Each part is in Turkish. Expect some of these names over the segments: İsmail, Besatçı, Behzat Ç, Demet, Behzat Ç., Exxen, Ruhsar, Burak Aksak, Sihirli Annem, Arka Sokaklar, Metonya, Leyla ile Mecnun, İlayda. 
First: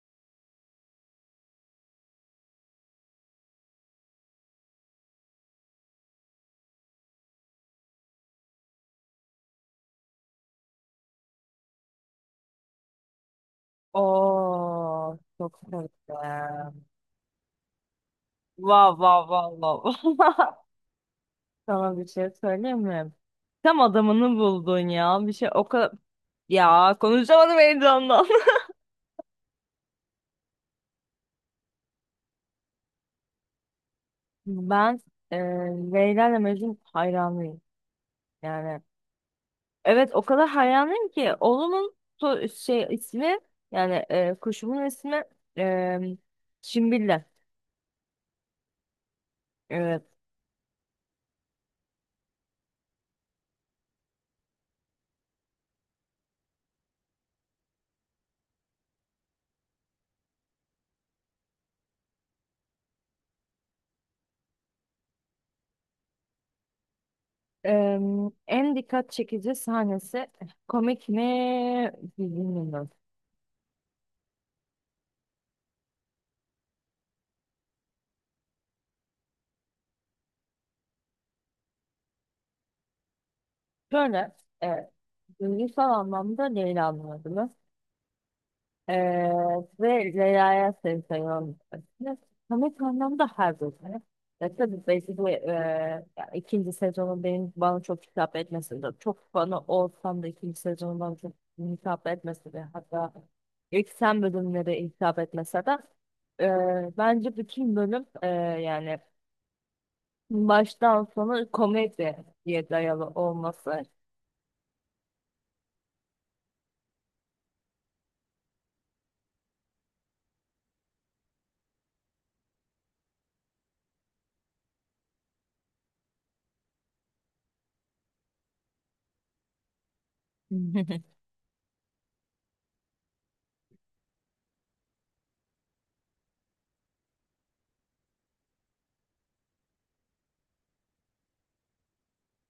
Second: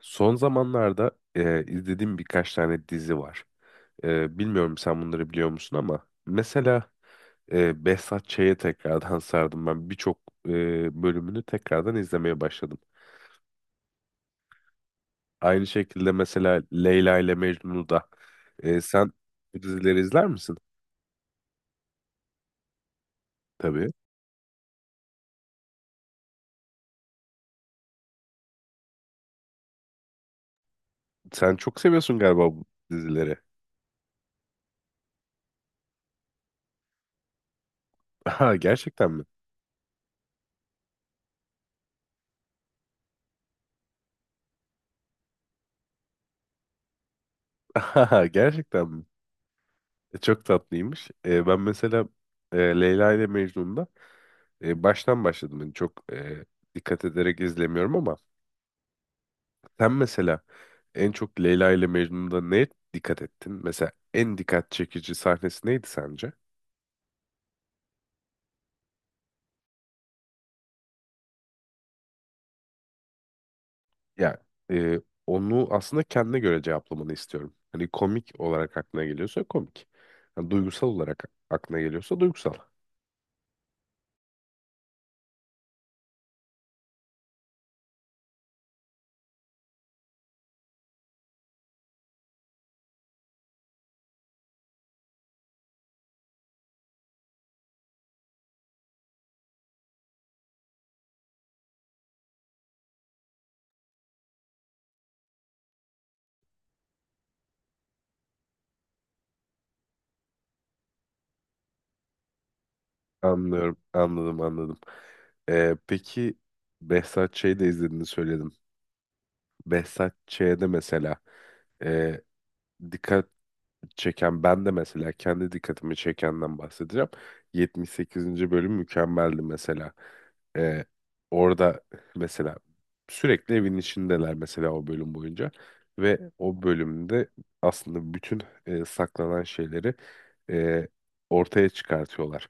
Son zamanlarda izlediğim birkaç tane dizi var. Bilmiyorum sen bunları biliyor musun ama mesela Behzat Ç'ye tekrardan sardım ben. Birçok bölümünü tekrardan izlemeye başladım. Oo, çok Aynı şekilde sevdim. mesela Leyla ile Mecnun'u da Vav sen vav vav bu vav. dizileri izler misin? Sana bir şey söyleyeyim mi? Tam Tabii. adamını buldun ya. Bir şey o kadar... Ya konuşamadım heyecandan. Sen çok seviyorsun galiba bu dizileri. Ben e, Leyla ile Mecnun hayranıyım. Aha, Yani gerçekten mi? evet o kadar hayranıyım ki oğlumun şey ismi yani kuşumun ismi e, Şimbille. Aha, gerçekten mi? Evet. Çok tatlıymış. Ben mesela Leyla ile Mecnun'da baştan başladım. Yani çok dikkat ederek izlemiyorum ama sen mesela en çok Leyla ile Mecnun'da neye dikkat ettin? Mesela en dikkat çekici sahnesi neydi sence? Eee, en dikkat çekici sahnesi komik mi bilmiyorum. Ya e, onu aslında kendine göre cevaplamanı istiyorum. Hani komik olarak aklına geliyorsa komik. Yani duygusal olarak aklına geliyorsa duygusal. Şöyle e, duygusal anlamda Leyla'nın adını eee, ve Leyla'ya seni seviyorum demesini. Komik anlamda her bölümü. Tabii belki bu ya ikinci sezonun benim bana çok hitap etmesi de çok fanı olsam da ikinci sezonun bana çok hitap etmesi de, hatta ilk sen bölümleri hitap etmese de, bence bütün bölüm yani baştan sona komedi diye dayalı Anlıyorum, olması. anladım, anladım. Peki Behzat Ç'yi de izlediğini söyledin. Behzat Ç'de mesela e, dikkat çeken ben de mesela kendi dikkatimi çekenden bahsedeceğim. 78. bölüm mükemmeldi mesela. E, Orada mesela sürekli evin içindeler mesela o bölüm boyunca ve o bölümde aslında bütün saklanan şeyleri e, ortaya çıkartıyorlar.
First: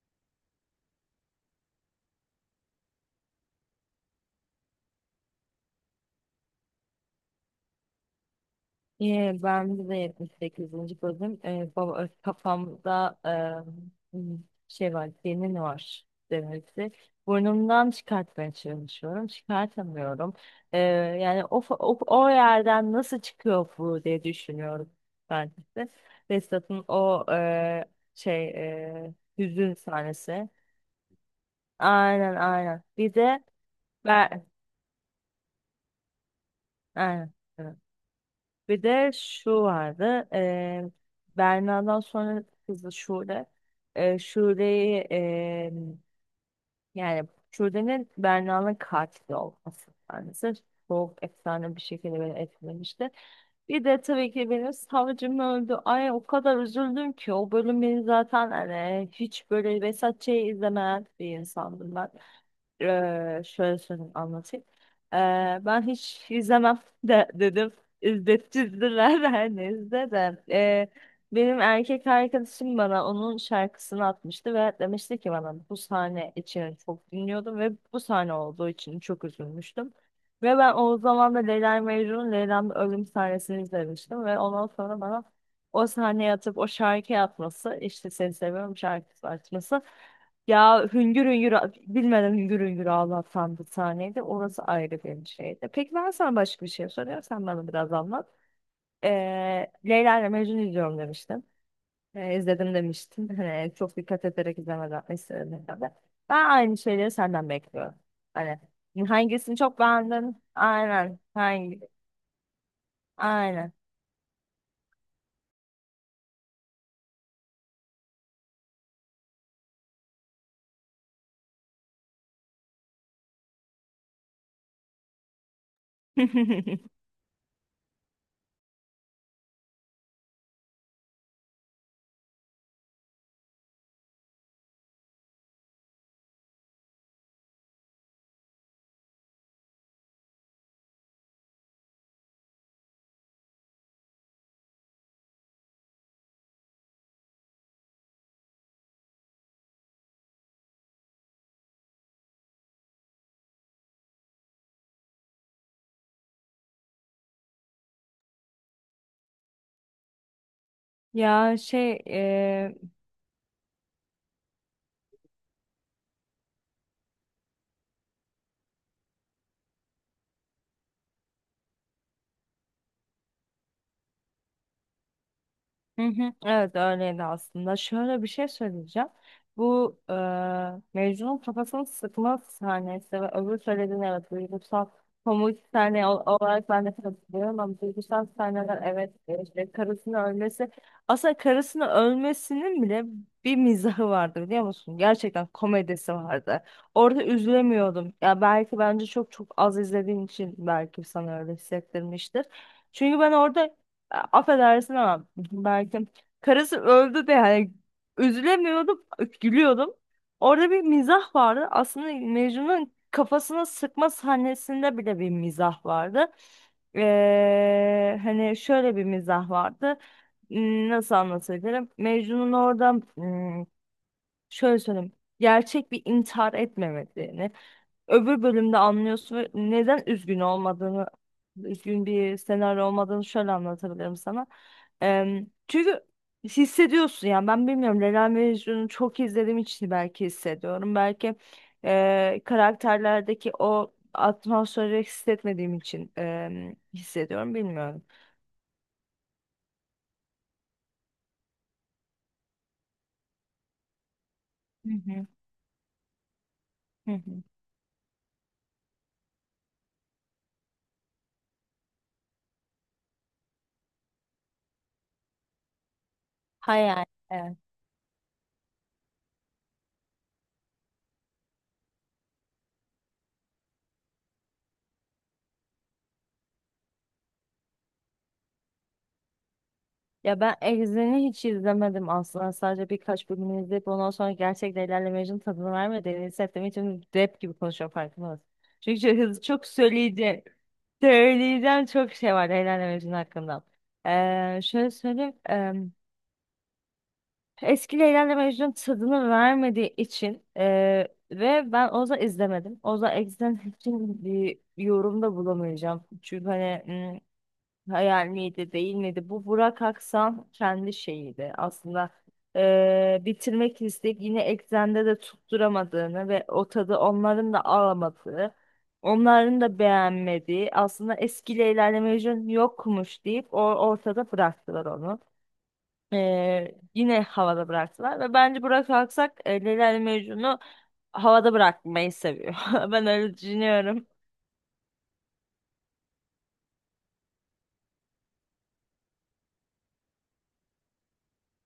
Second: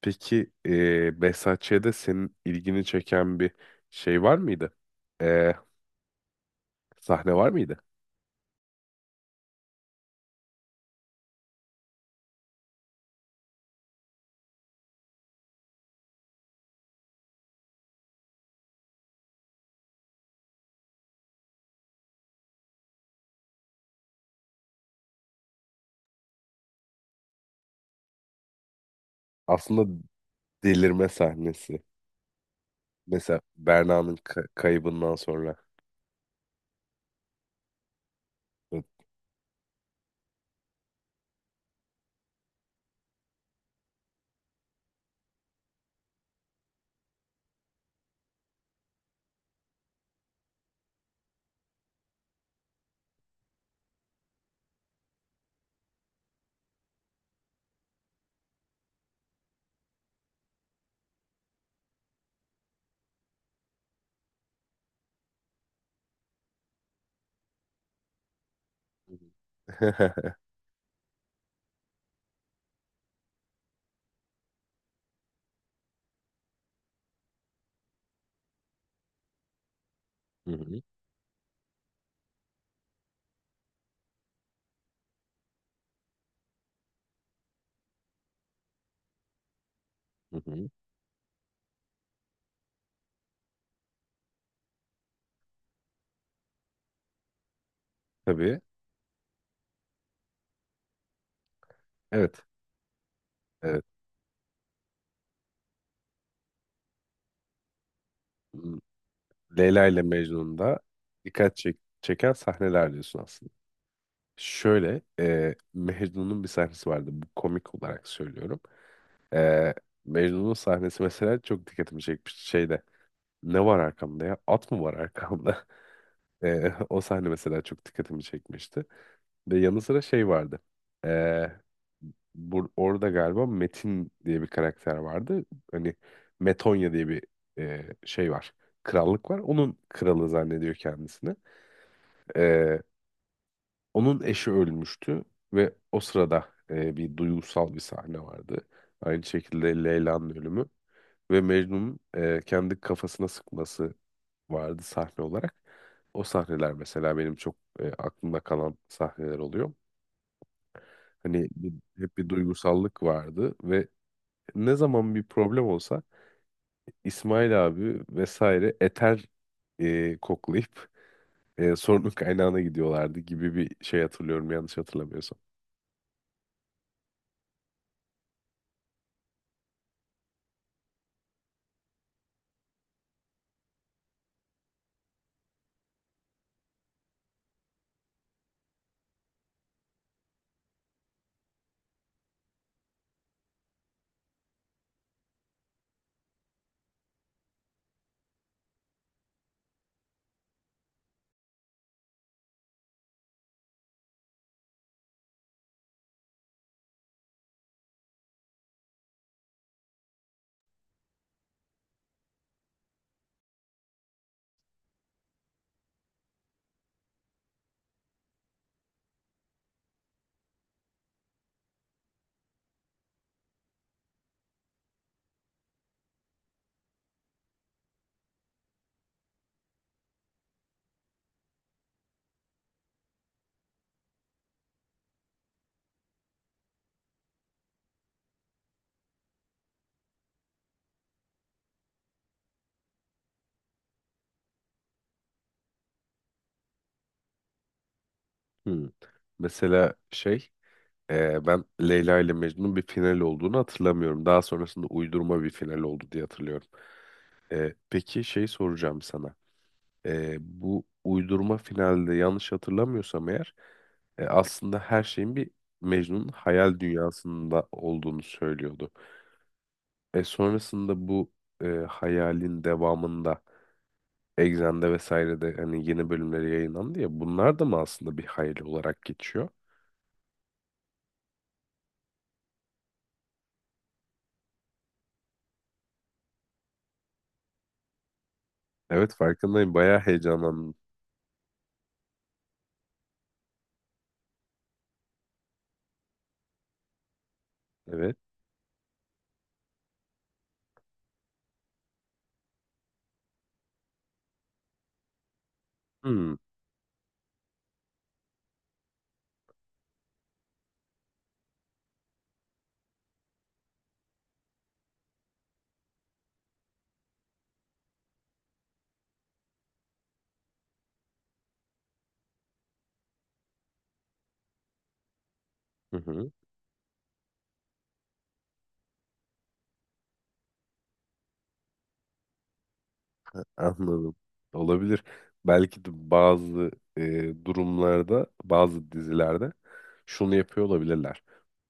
Peki Behzat Ç'de senin ilgini çeken bir şey var mıydı? E, Sahne var mıydı? Ben de 78. bölüm, baba, kafamda e, şey var senin var demesi. Burnumdan çıkartmaya çalışıyorum. Çıkartamıyorum. Ee, yani o yerden nasıl çıkıyor bu diye düşünüyorum ben de. Vestat'ın o şey hüzün Aslında sahnesi. delirme sahnesi. Aynen, aynen. Bir de Mesela Berna'nın ben, kaybından sonra. aynen. Evet. Bir Hı de şu vardı. Berna'dan sonra kızı Şule. Şule'yi, yani Şule'nin Berna'nın katili olması. Yani sırf soğuk efsane bir şekilde beni etkilemişti. Bir de tabii ki benim savcım öldü. Ay o kadar üzüldüm ki, o bölüm beni zaten hani hiç böyle Vesat Ç'yi izlemeyen bir insandım ben. Şöyle söyleyeyim, anlatayım. Ee, ben hiç izlemem de dedim. İzlettirdiler her neyse hı. de. Benim erkek arkadaşım bana onun şarkısını atmıştı ve demişti ki, bana bu sahne için çok dinliyordum ve bu sahne olduğu için çok üzülmüştüm. Hı Ve ben hı, o zaman da Leyla Mecnun'un, Leyla'nın ölüm sahnesini izlemiştim ve ondan sonra bana o sahneye atıp o şarkıyı atması, işte seni seviyorum şarkısı atması hı hı. ya, hüngür hüngür, bilmeden hüngür hüngür ağlatan bir sahneydi. Orası ayrı bir şeydi. Peki, ben sana başka bir şey soruyorum. Sen bana biraz anlat. Tabii. Leyla ile Mecnun izliyorum demiştin. Evet. İzledim demiştin. Hani Evet. çok dikkat ederek izlemeden istedim. Ben aynı şeyleri senden bekliyorum. Hani M- hangisini çok Leyla ile beğendin? Mecnun'da Aynen. Hangi? çeken sahneler diyorsun aslında. Aynen. Şöyle Mecnun'un bir sahnesi vardı. Bu komik olarak söylüyorum. E, Mecnun'un sahnesi mesela çok dikkatimi çekmişti. Şeyde ne var arkamda ya? At mı var arkamda? O sahne mesela çok dikkatimi çekmişti. Ve yanı sıra şey vardı. Ee, Bur orada galiba Metin diye bir karakter vardı. Hani Metonya diye bir şey var. Krallık var. Onun kralı zannediyor kendisini. Ee, Onun eşi ölmüştü ve o sırada bir duygusal bir sahne vardı. Aynı şekilde Leyla'nın ölümü ve Mecnun'un kendi kafasına sıkması vardı sahne olarak. O sahneler mesela benim çok aklımda kalan sahneler oluyor. Hani Ya bir- şey, Hep bir duygusallık vardı ve ne zaman bir problem olsa İsmail abi vesaire eter koklayıp sorunun kaynağına gidiyorlardı gibi bir şey hatırlıyorum yanlış hatırlamıyorsam. hı hı, evet öyleydi aslında. Şöyle bir şey söyleyeceğim. Bu Mecnun'un kafasını sıkma sahnesi ve öbür söylediğin, evet, duygusal komik sahne olarak ben de katılıyorum, ama duygusal sahneler, evet, işte karısının ölmesi, aslında karısının ölmesinin bile bir mizahı vardı biliyor musun? Gerçekten komedisi vardı. Orada üzülemiyordum. Ya belki, bence çok çok az izlediğin için belki sana öyle hissettirmiştir. Çünkü ben orada, affedersin ama, belki karısı öldü de, yani üzülemiyordum, gülüyordum. Orada bir mizah vardı. Aslında Mecnun'un kafasına sıkma sahnesinde bile bir mizah vardı. Hani şöyle bir mizah vardı. Nasıl anlatabilirim? Mecnun orada, şöyle söyleyeyim. Gerçek bir intihar etmemediğini öbür bölümde anlıyorsun, ve neden üzgün olmadığını, üzgün bir senaryo olmadığını şöyle anlatabilirim sana. Çünkü hissediyorsun, yani ben bilmiyorum, Leyla Mecnun'u çok izlediğim için belki hissediyorum. Belki karakterlerdeki o atmosferi hissetmediğim için hissediyorum, bilmiyorum. Hmm. Mesela ben Leyla ile Mecnun'un bir final olduğunu hatırlamıyorum. Daha sonrasında Hı hı, uydurma bir final oldu diye hatırlıyorum. hı hı. Peki şey soracağım sana. Bu uydurma finalde yanlış hatırlamıyorsam eğer aslında her şeyin bir Mecnun'un hayal Hayal. Evet. dünyasında olduğunu söylüyordu. Sonrasında bu hayalin devamında Exxen'de vesairede hani yeni bölümleri yayınlandı ya bunlar da mı aslında bir hayal olarak geçiyor? Ya ben Exxen'i hiç izlemedim aslında. Sadece birkaç bölümünü izleyip ondan sonra gerçekten Leyla ile tadını vermediğini hissettiğim için rap gibi konuşuyorum, farkında mısın? Çünkü Evet çok hızlı çok farkındayım bayağı söyleyeceğim. heyecanlandım. Söyleyeceğim çok şey var Leyla ile Mecnun hakkında. Şöyle söyleyeyim. Eski Evet. Leyla ile Mecnun tadını vermediği için ve ben Oza izlemedim. Oza Exxen için bir yorumda bulamayacağım. Hmm, Çünkü hani, hayal miydi, değil miydi? Bu Burak Aksan kendi şeyiydi aslında. Bitirmek isteyip yine eksende de tutturamadığını ve o tadı onların da alamadığı, onların da beğenmediği, aslında eskiyle ilerleme vizyonu yokmuş deyip, o ortada bıraktılar onu. hı hı. Yine havada bıraktılar ve bence Burak Aksak, Leyla ile Mecnun'u havada bırakmayı seviyor. Ben öyle düşünüyorum. Anladım. Olabilir. Belki de bazı durumlarda bazı dizilerde şunu yapıyor olabilirler.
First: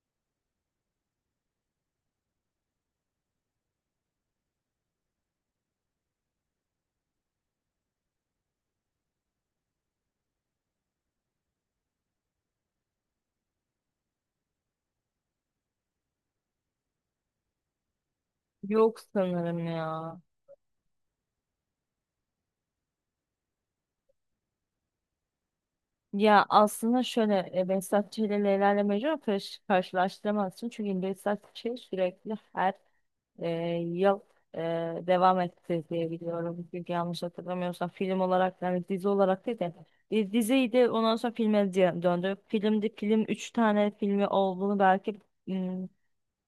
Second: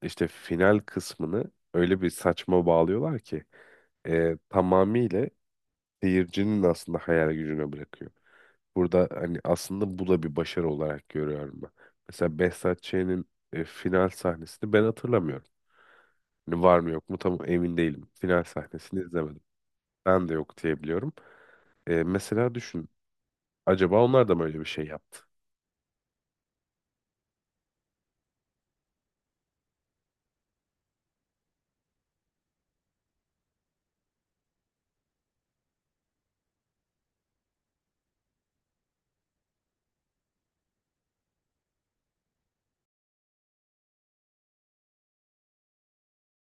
İşte final kısmını öyle bir saçma bağlıyorlar ki tamamıyla seyircinin aslında hayal gücüne bırakıyor. Burada hani aslında bu da bir başarı olarak görüyorum ben. Mesela Behzat Ç'nin final sahnesini ben hatırlamıyorum. Hani var mı yok mu tam emin değilim. Final sahnesini Yok, izlemedim. sanırım ya. Ben de yok diyebiliyorum. Mesela düşün. Acaba onlar da mı öyle bir şey yaptı? Ya aslında şöyle, Behzat Ç. ile Leyla ile Mecnun'u karşılaştıramazsın. Çünkü Behzat Ç. sürekli her e, yıl e, devam etti diye biliyorum. Çünkü yanlış hatırlamıyorsam, film olarak, yani dizi olarak değil de, diziydi, ondan sonra filme döndü. Filmdi, film 3 tane filmi olduğunu, belki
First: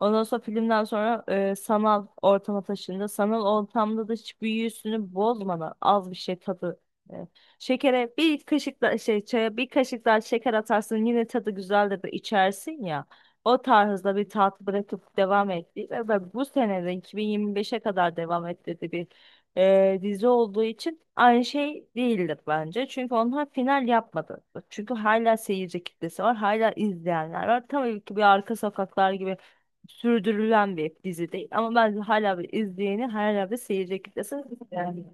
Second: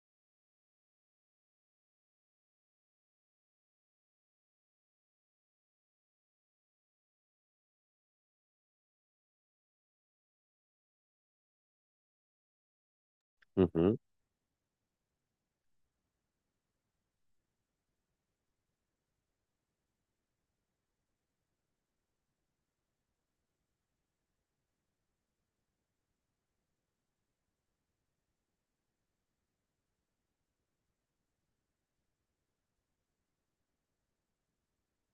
ondan sonra, filmden sonra sanal ortama taşındı. Sanal ortamda da hiç büyüsünü bozmadan az bir şey tadı. e, Şekere bir kaşık da şey, çaya bir kaşık daha şeker atarsın, yine tadı güzeldir de içersin ya. O Hı hı. tarzda bir tat bırakıp devam etti ve ben bu seneden 2025'e kadar devam etti bir dizi olduğu için aynı şey değildir bence. Çünkü onlar final yapmadı. Çünkü hala seyirci kitlesi var, hala izleyenler var. Tabii ki bir Arka Sokaklar gibi sürdürülen bir dizi değil. Ama bence hala bir izleyeni, hala bir seyirci kitlesi. Yani.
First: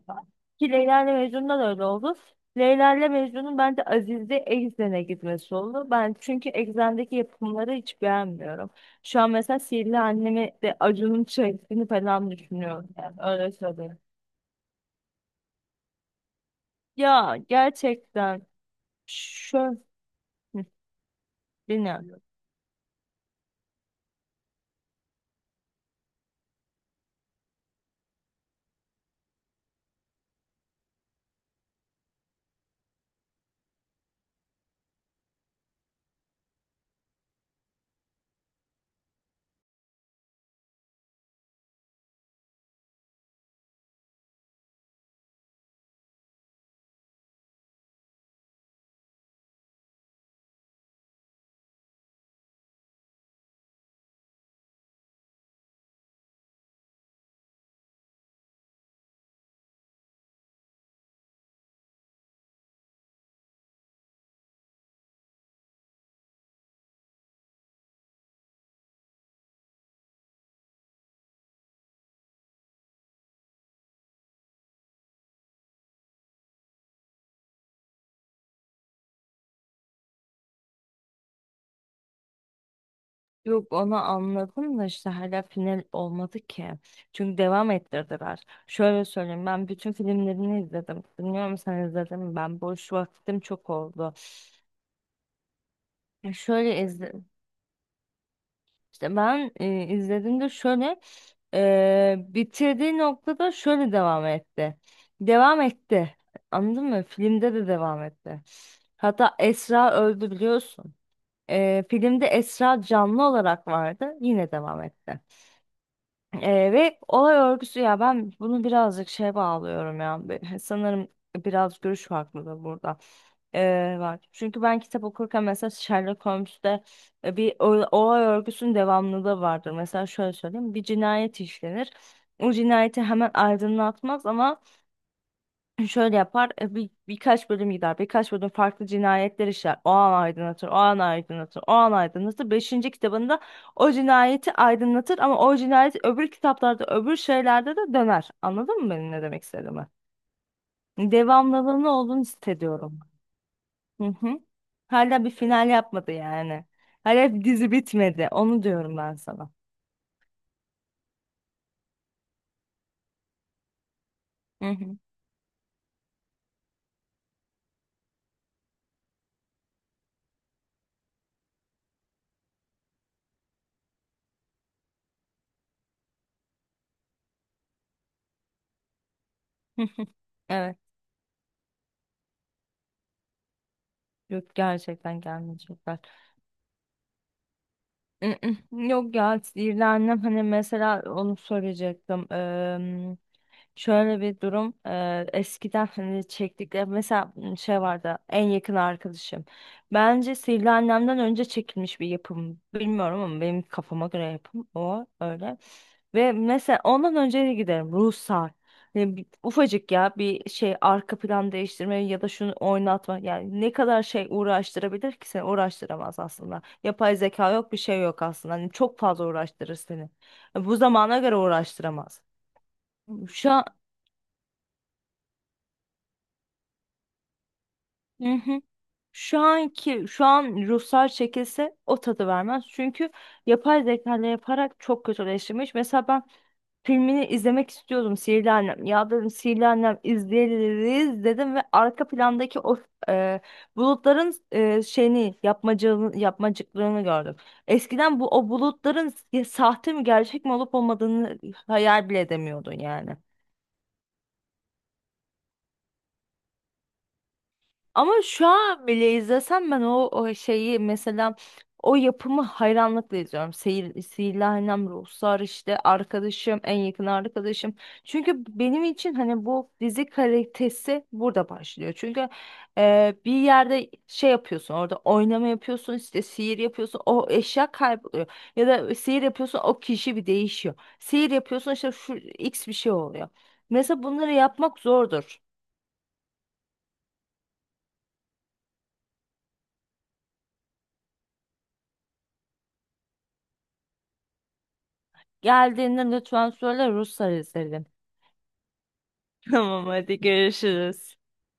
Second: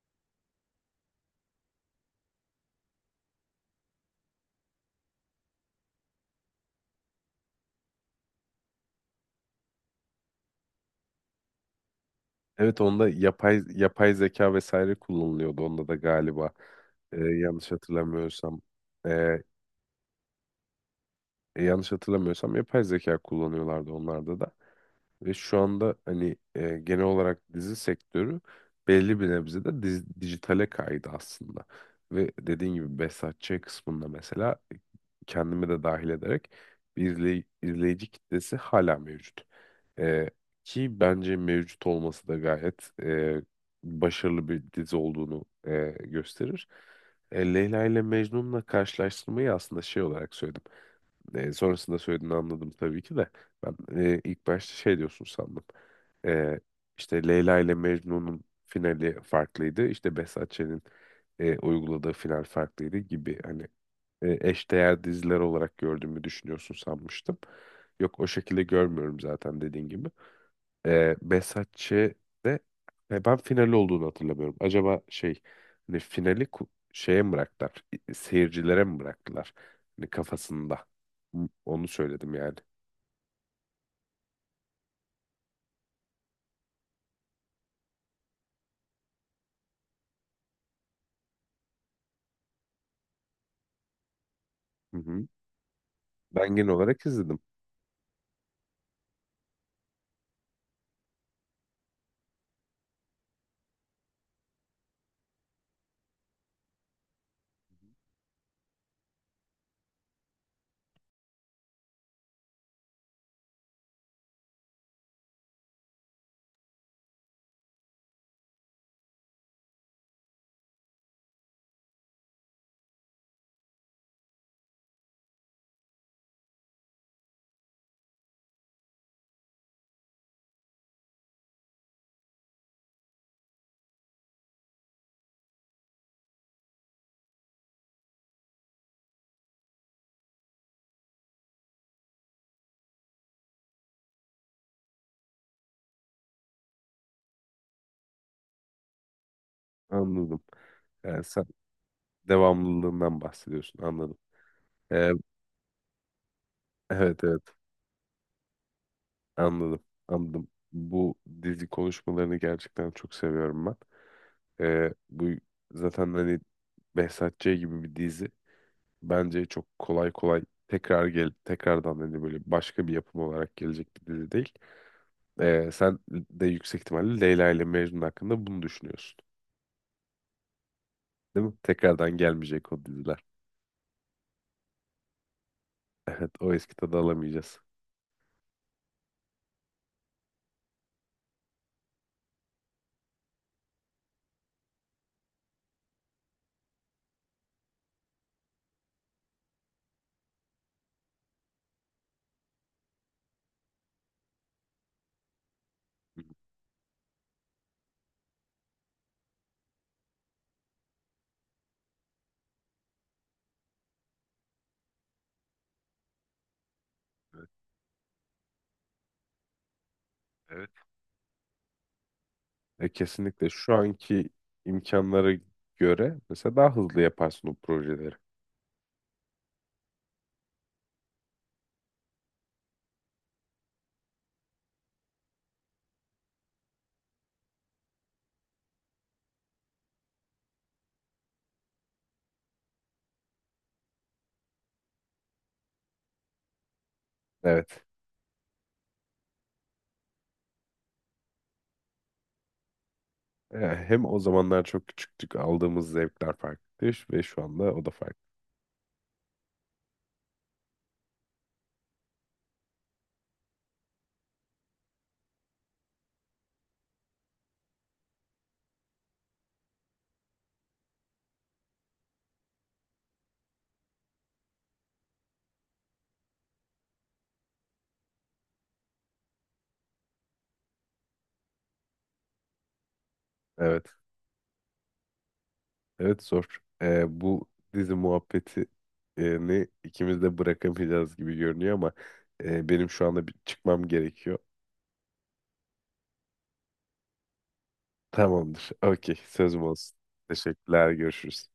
Ki Leyla ile Mecnun'da da öyle oldu. Leyla ile Mecnun'un bence Aziz'de Exxen'e gitmesi oldu. Ben çünkü Exxen'deki yapımları hiç beğenmiyorum. Şu an mesela Sihirli Annemi de Acun'un çektiğini falan Evet düşünüyorum. onda Yani öyle söyleyeyim. yapay zeka vesaire kullanılıyordu. Onda da galiba e, Ya yanlış gerçekten hatırlamıyorsam e, şöyle, yanlış bilmiyorum. hatırlamıyorsam yapay zeka kullanıyorlardı onlarda da. Ve şu anda hani genel olarak dizi sektörü belli bir nebzede dijitale kaydı aslında. Ve dediğin gibi Behzat Ç. kısmında mesela kendimi de dahil ederek bir izleyici kitlesi hala mevcut. E, Ki bence mevcut olması da gayet başarılı bir dizi olduğunu gösterir. Leyla ile Mecnun'la karşılaştırmayı aslında şey olarak söyledim. Sonrasında söylediğini anladım tabii ki de. Ben ilk başta şey diyorsun sandım. E, işte Leyla ile Mecnun'un finali farklıydı. İşte Behzat Ç'nin uyguladığı final farklıydı gibi hani eşdeğer diziler olarak gördüğümü düşünüyorsun sanmıştım. Yok o şekilde görmüyorum zaten dediğin gibi. Besatçı'de ben finali olduğunu hatırlamıyorum. Acaba şey hani şeye mi bıraktılar? Seyircilere mi bıraktılar? Hani kafasında. Hı, onu söyledim yani. Yok, onu anladım, da işte hala final olmadı ki. Çünkü devam ettirdiler. Şöyle söyleyeyim, ben bütün filmlerini izledim. Bilmiyorum sen izledin mi? Ben boş vaktim çok oldu. Hı hı. Ya Ben genel şöyle olarak izledim. izledim. İşte ben izlediğimde şöyle bitirdiği noktada şöyle devam etti. Devam etti. Anladın mı? Filmde de devam etti. Hatta Esra öldü, biliyorsun. Filmde Esra canlı olarak vardı. Yine devam etti. Ve olay örgüsü, ya ben bunu birazcık şeye bağlıyorum ya. Sanırım biraz görüş farklı da burada. Var. Çünkü ben kitap okurken mesela Sherlock Holmes'te bir olay örgüsünün devamlılığı vardır. Mesela şöyle söyleyeyim. Bir cinayet işlenir. O cinayeti hemen aydınlatmaz ama şöyle yapar, birkaç bölüm gider, birkaç bölüm farklı cinayetler işler, o an aydınlatır, o an aydınlatır, o an aydınlatır, beşinci kitabında o cinayeti aydınlatır, ama o cinayet öbür kitaplarda, öbür şeylerde de döner. Anladın mı benim ne demek istediğimi? Anladım. Sen Devamlılığını olduğunu hissediyorum. devamlılığından bahsediyorsun. Hı Anladım. hı. E, Hala bir final yapmadı yani, evet hala bir evet. dizi bitmedi, onu diyorum ben sana. Anladım. Anladım. Bu dizi konuşmalarını gerçekten çok seviyorum ben. Hı hı. Bu zaten hani Behzat Ç. gibi bir dizi. Bence çok kolay kolay tekrardan hani böyle başka bir yapım olarak gelecek bir dizi değil. Sen de yüksek ihtimalle Leyla ile Mecnun hakkında bunu düşünüyorsun. Evet, Değil mi? Tekrardan gelmeyecek o diziler. yok, gerçekten gelmeyecek. Evet, o eski tadı alamayacağız. Mm, mm. Yok ya, sinirlendim hani, mesela onu söyleyecektim. Şöyle bir durum, eskiden hani çektikleri, mesela şey vardı, En Yakın Arkadaşım. Bence Sihirli Annem'den önce çekilmiş bir yapım. Bilmiyorum ama benim kafama göre yapım o öyle. Evet. Ve mesela ondan önce de giderim Ruhsar. Yani, ufacık ya bir şey, arka plan değiştirme ya da şunu oynatma. Yani ne kadar şey uğraştırabilir ki, seni uğraştıramaz aslında. Yapay zeka yok, bir şey yok aslında. Hani çok fazla uğraştırır seni. Evet. Bu zamana göre uğraştıramaz. Şu Kesinlikle an. şu anki imkanlara göre mesela daha hızlı yaparsın o projeleri. Hı hı. Şu an Ruhsar çekilse o tadı vermez. Çünkü yapay zeka ile yaparak çok kötüleştirmiş. Mesela ben filmini izlemek istiyordum, Sihirli Annem. Ya dedim Sihirli Annem izleriz dedim, ve arka plandaki o e, bulutların şeyini, yapmacığını, yapmacıklığını gördüm. Evet. Eskiden bu, o bulutların ya sahte mi gerçek mi olup olmadığını hayal bile edemiyordun yani. Hem o zamanlar çok küçüktük, aldığımız zevkler farklıydı ve şu anda o da Ama farklı. şu an bile izlesem ben o şeyi, mesela o yapımı hayranlıkla izliyorum. Seyir, Sihirli Annem, Ruhsar, işte Arkadaşım, En Yakın Arkadaşım. Çünkü benim için hani bu dizi kalitesi burada başlıyor. Çünkü bir yerde şey yapıyorsun, orada oynama yapıyorsun, işte sihir yapıyorsun, o eşya kayboluyor. Ya da sihir yapıyorsun, o kişi bir değişiyor. Sihir yapıyorsun, işte şu X bir şey oluyor. Evet. Mesela bunları yapmak zordur. Evet zor. Bu dizi muhabbeti e, ne ikimiz de bırakamayacağız gibi görünüyor ama benim şu anda bir çıkmam gerekiyor. Geldiğinde lütfen söyle, Ruslar izledim. Tamamdır. Okey, sözüm Tamam, olsun. hadi Teşekkürler, görüşürüz. görüşürüz.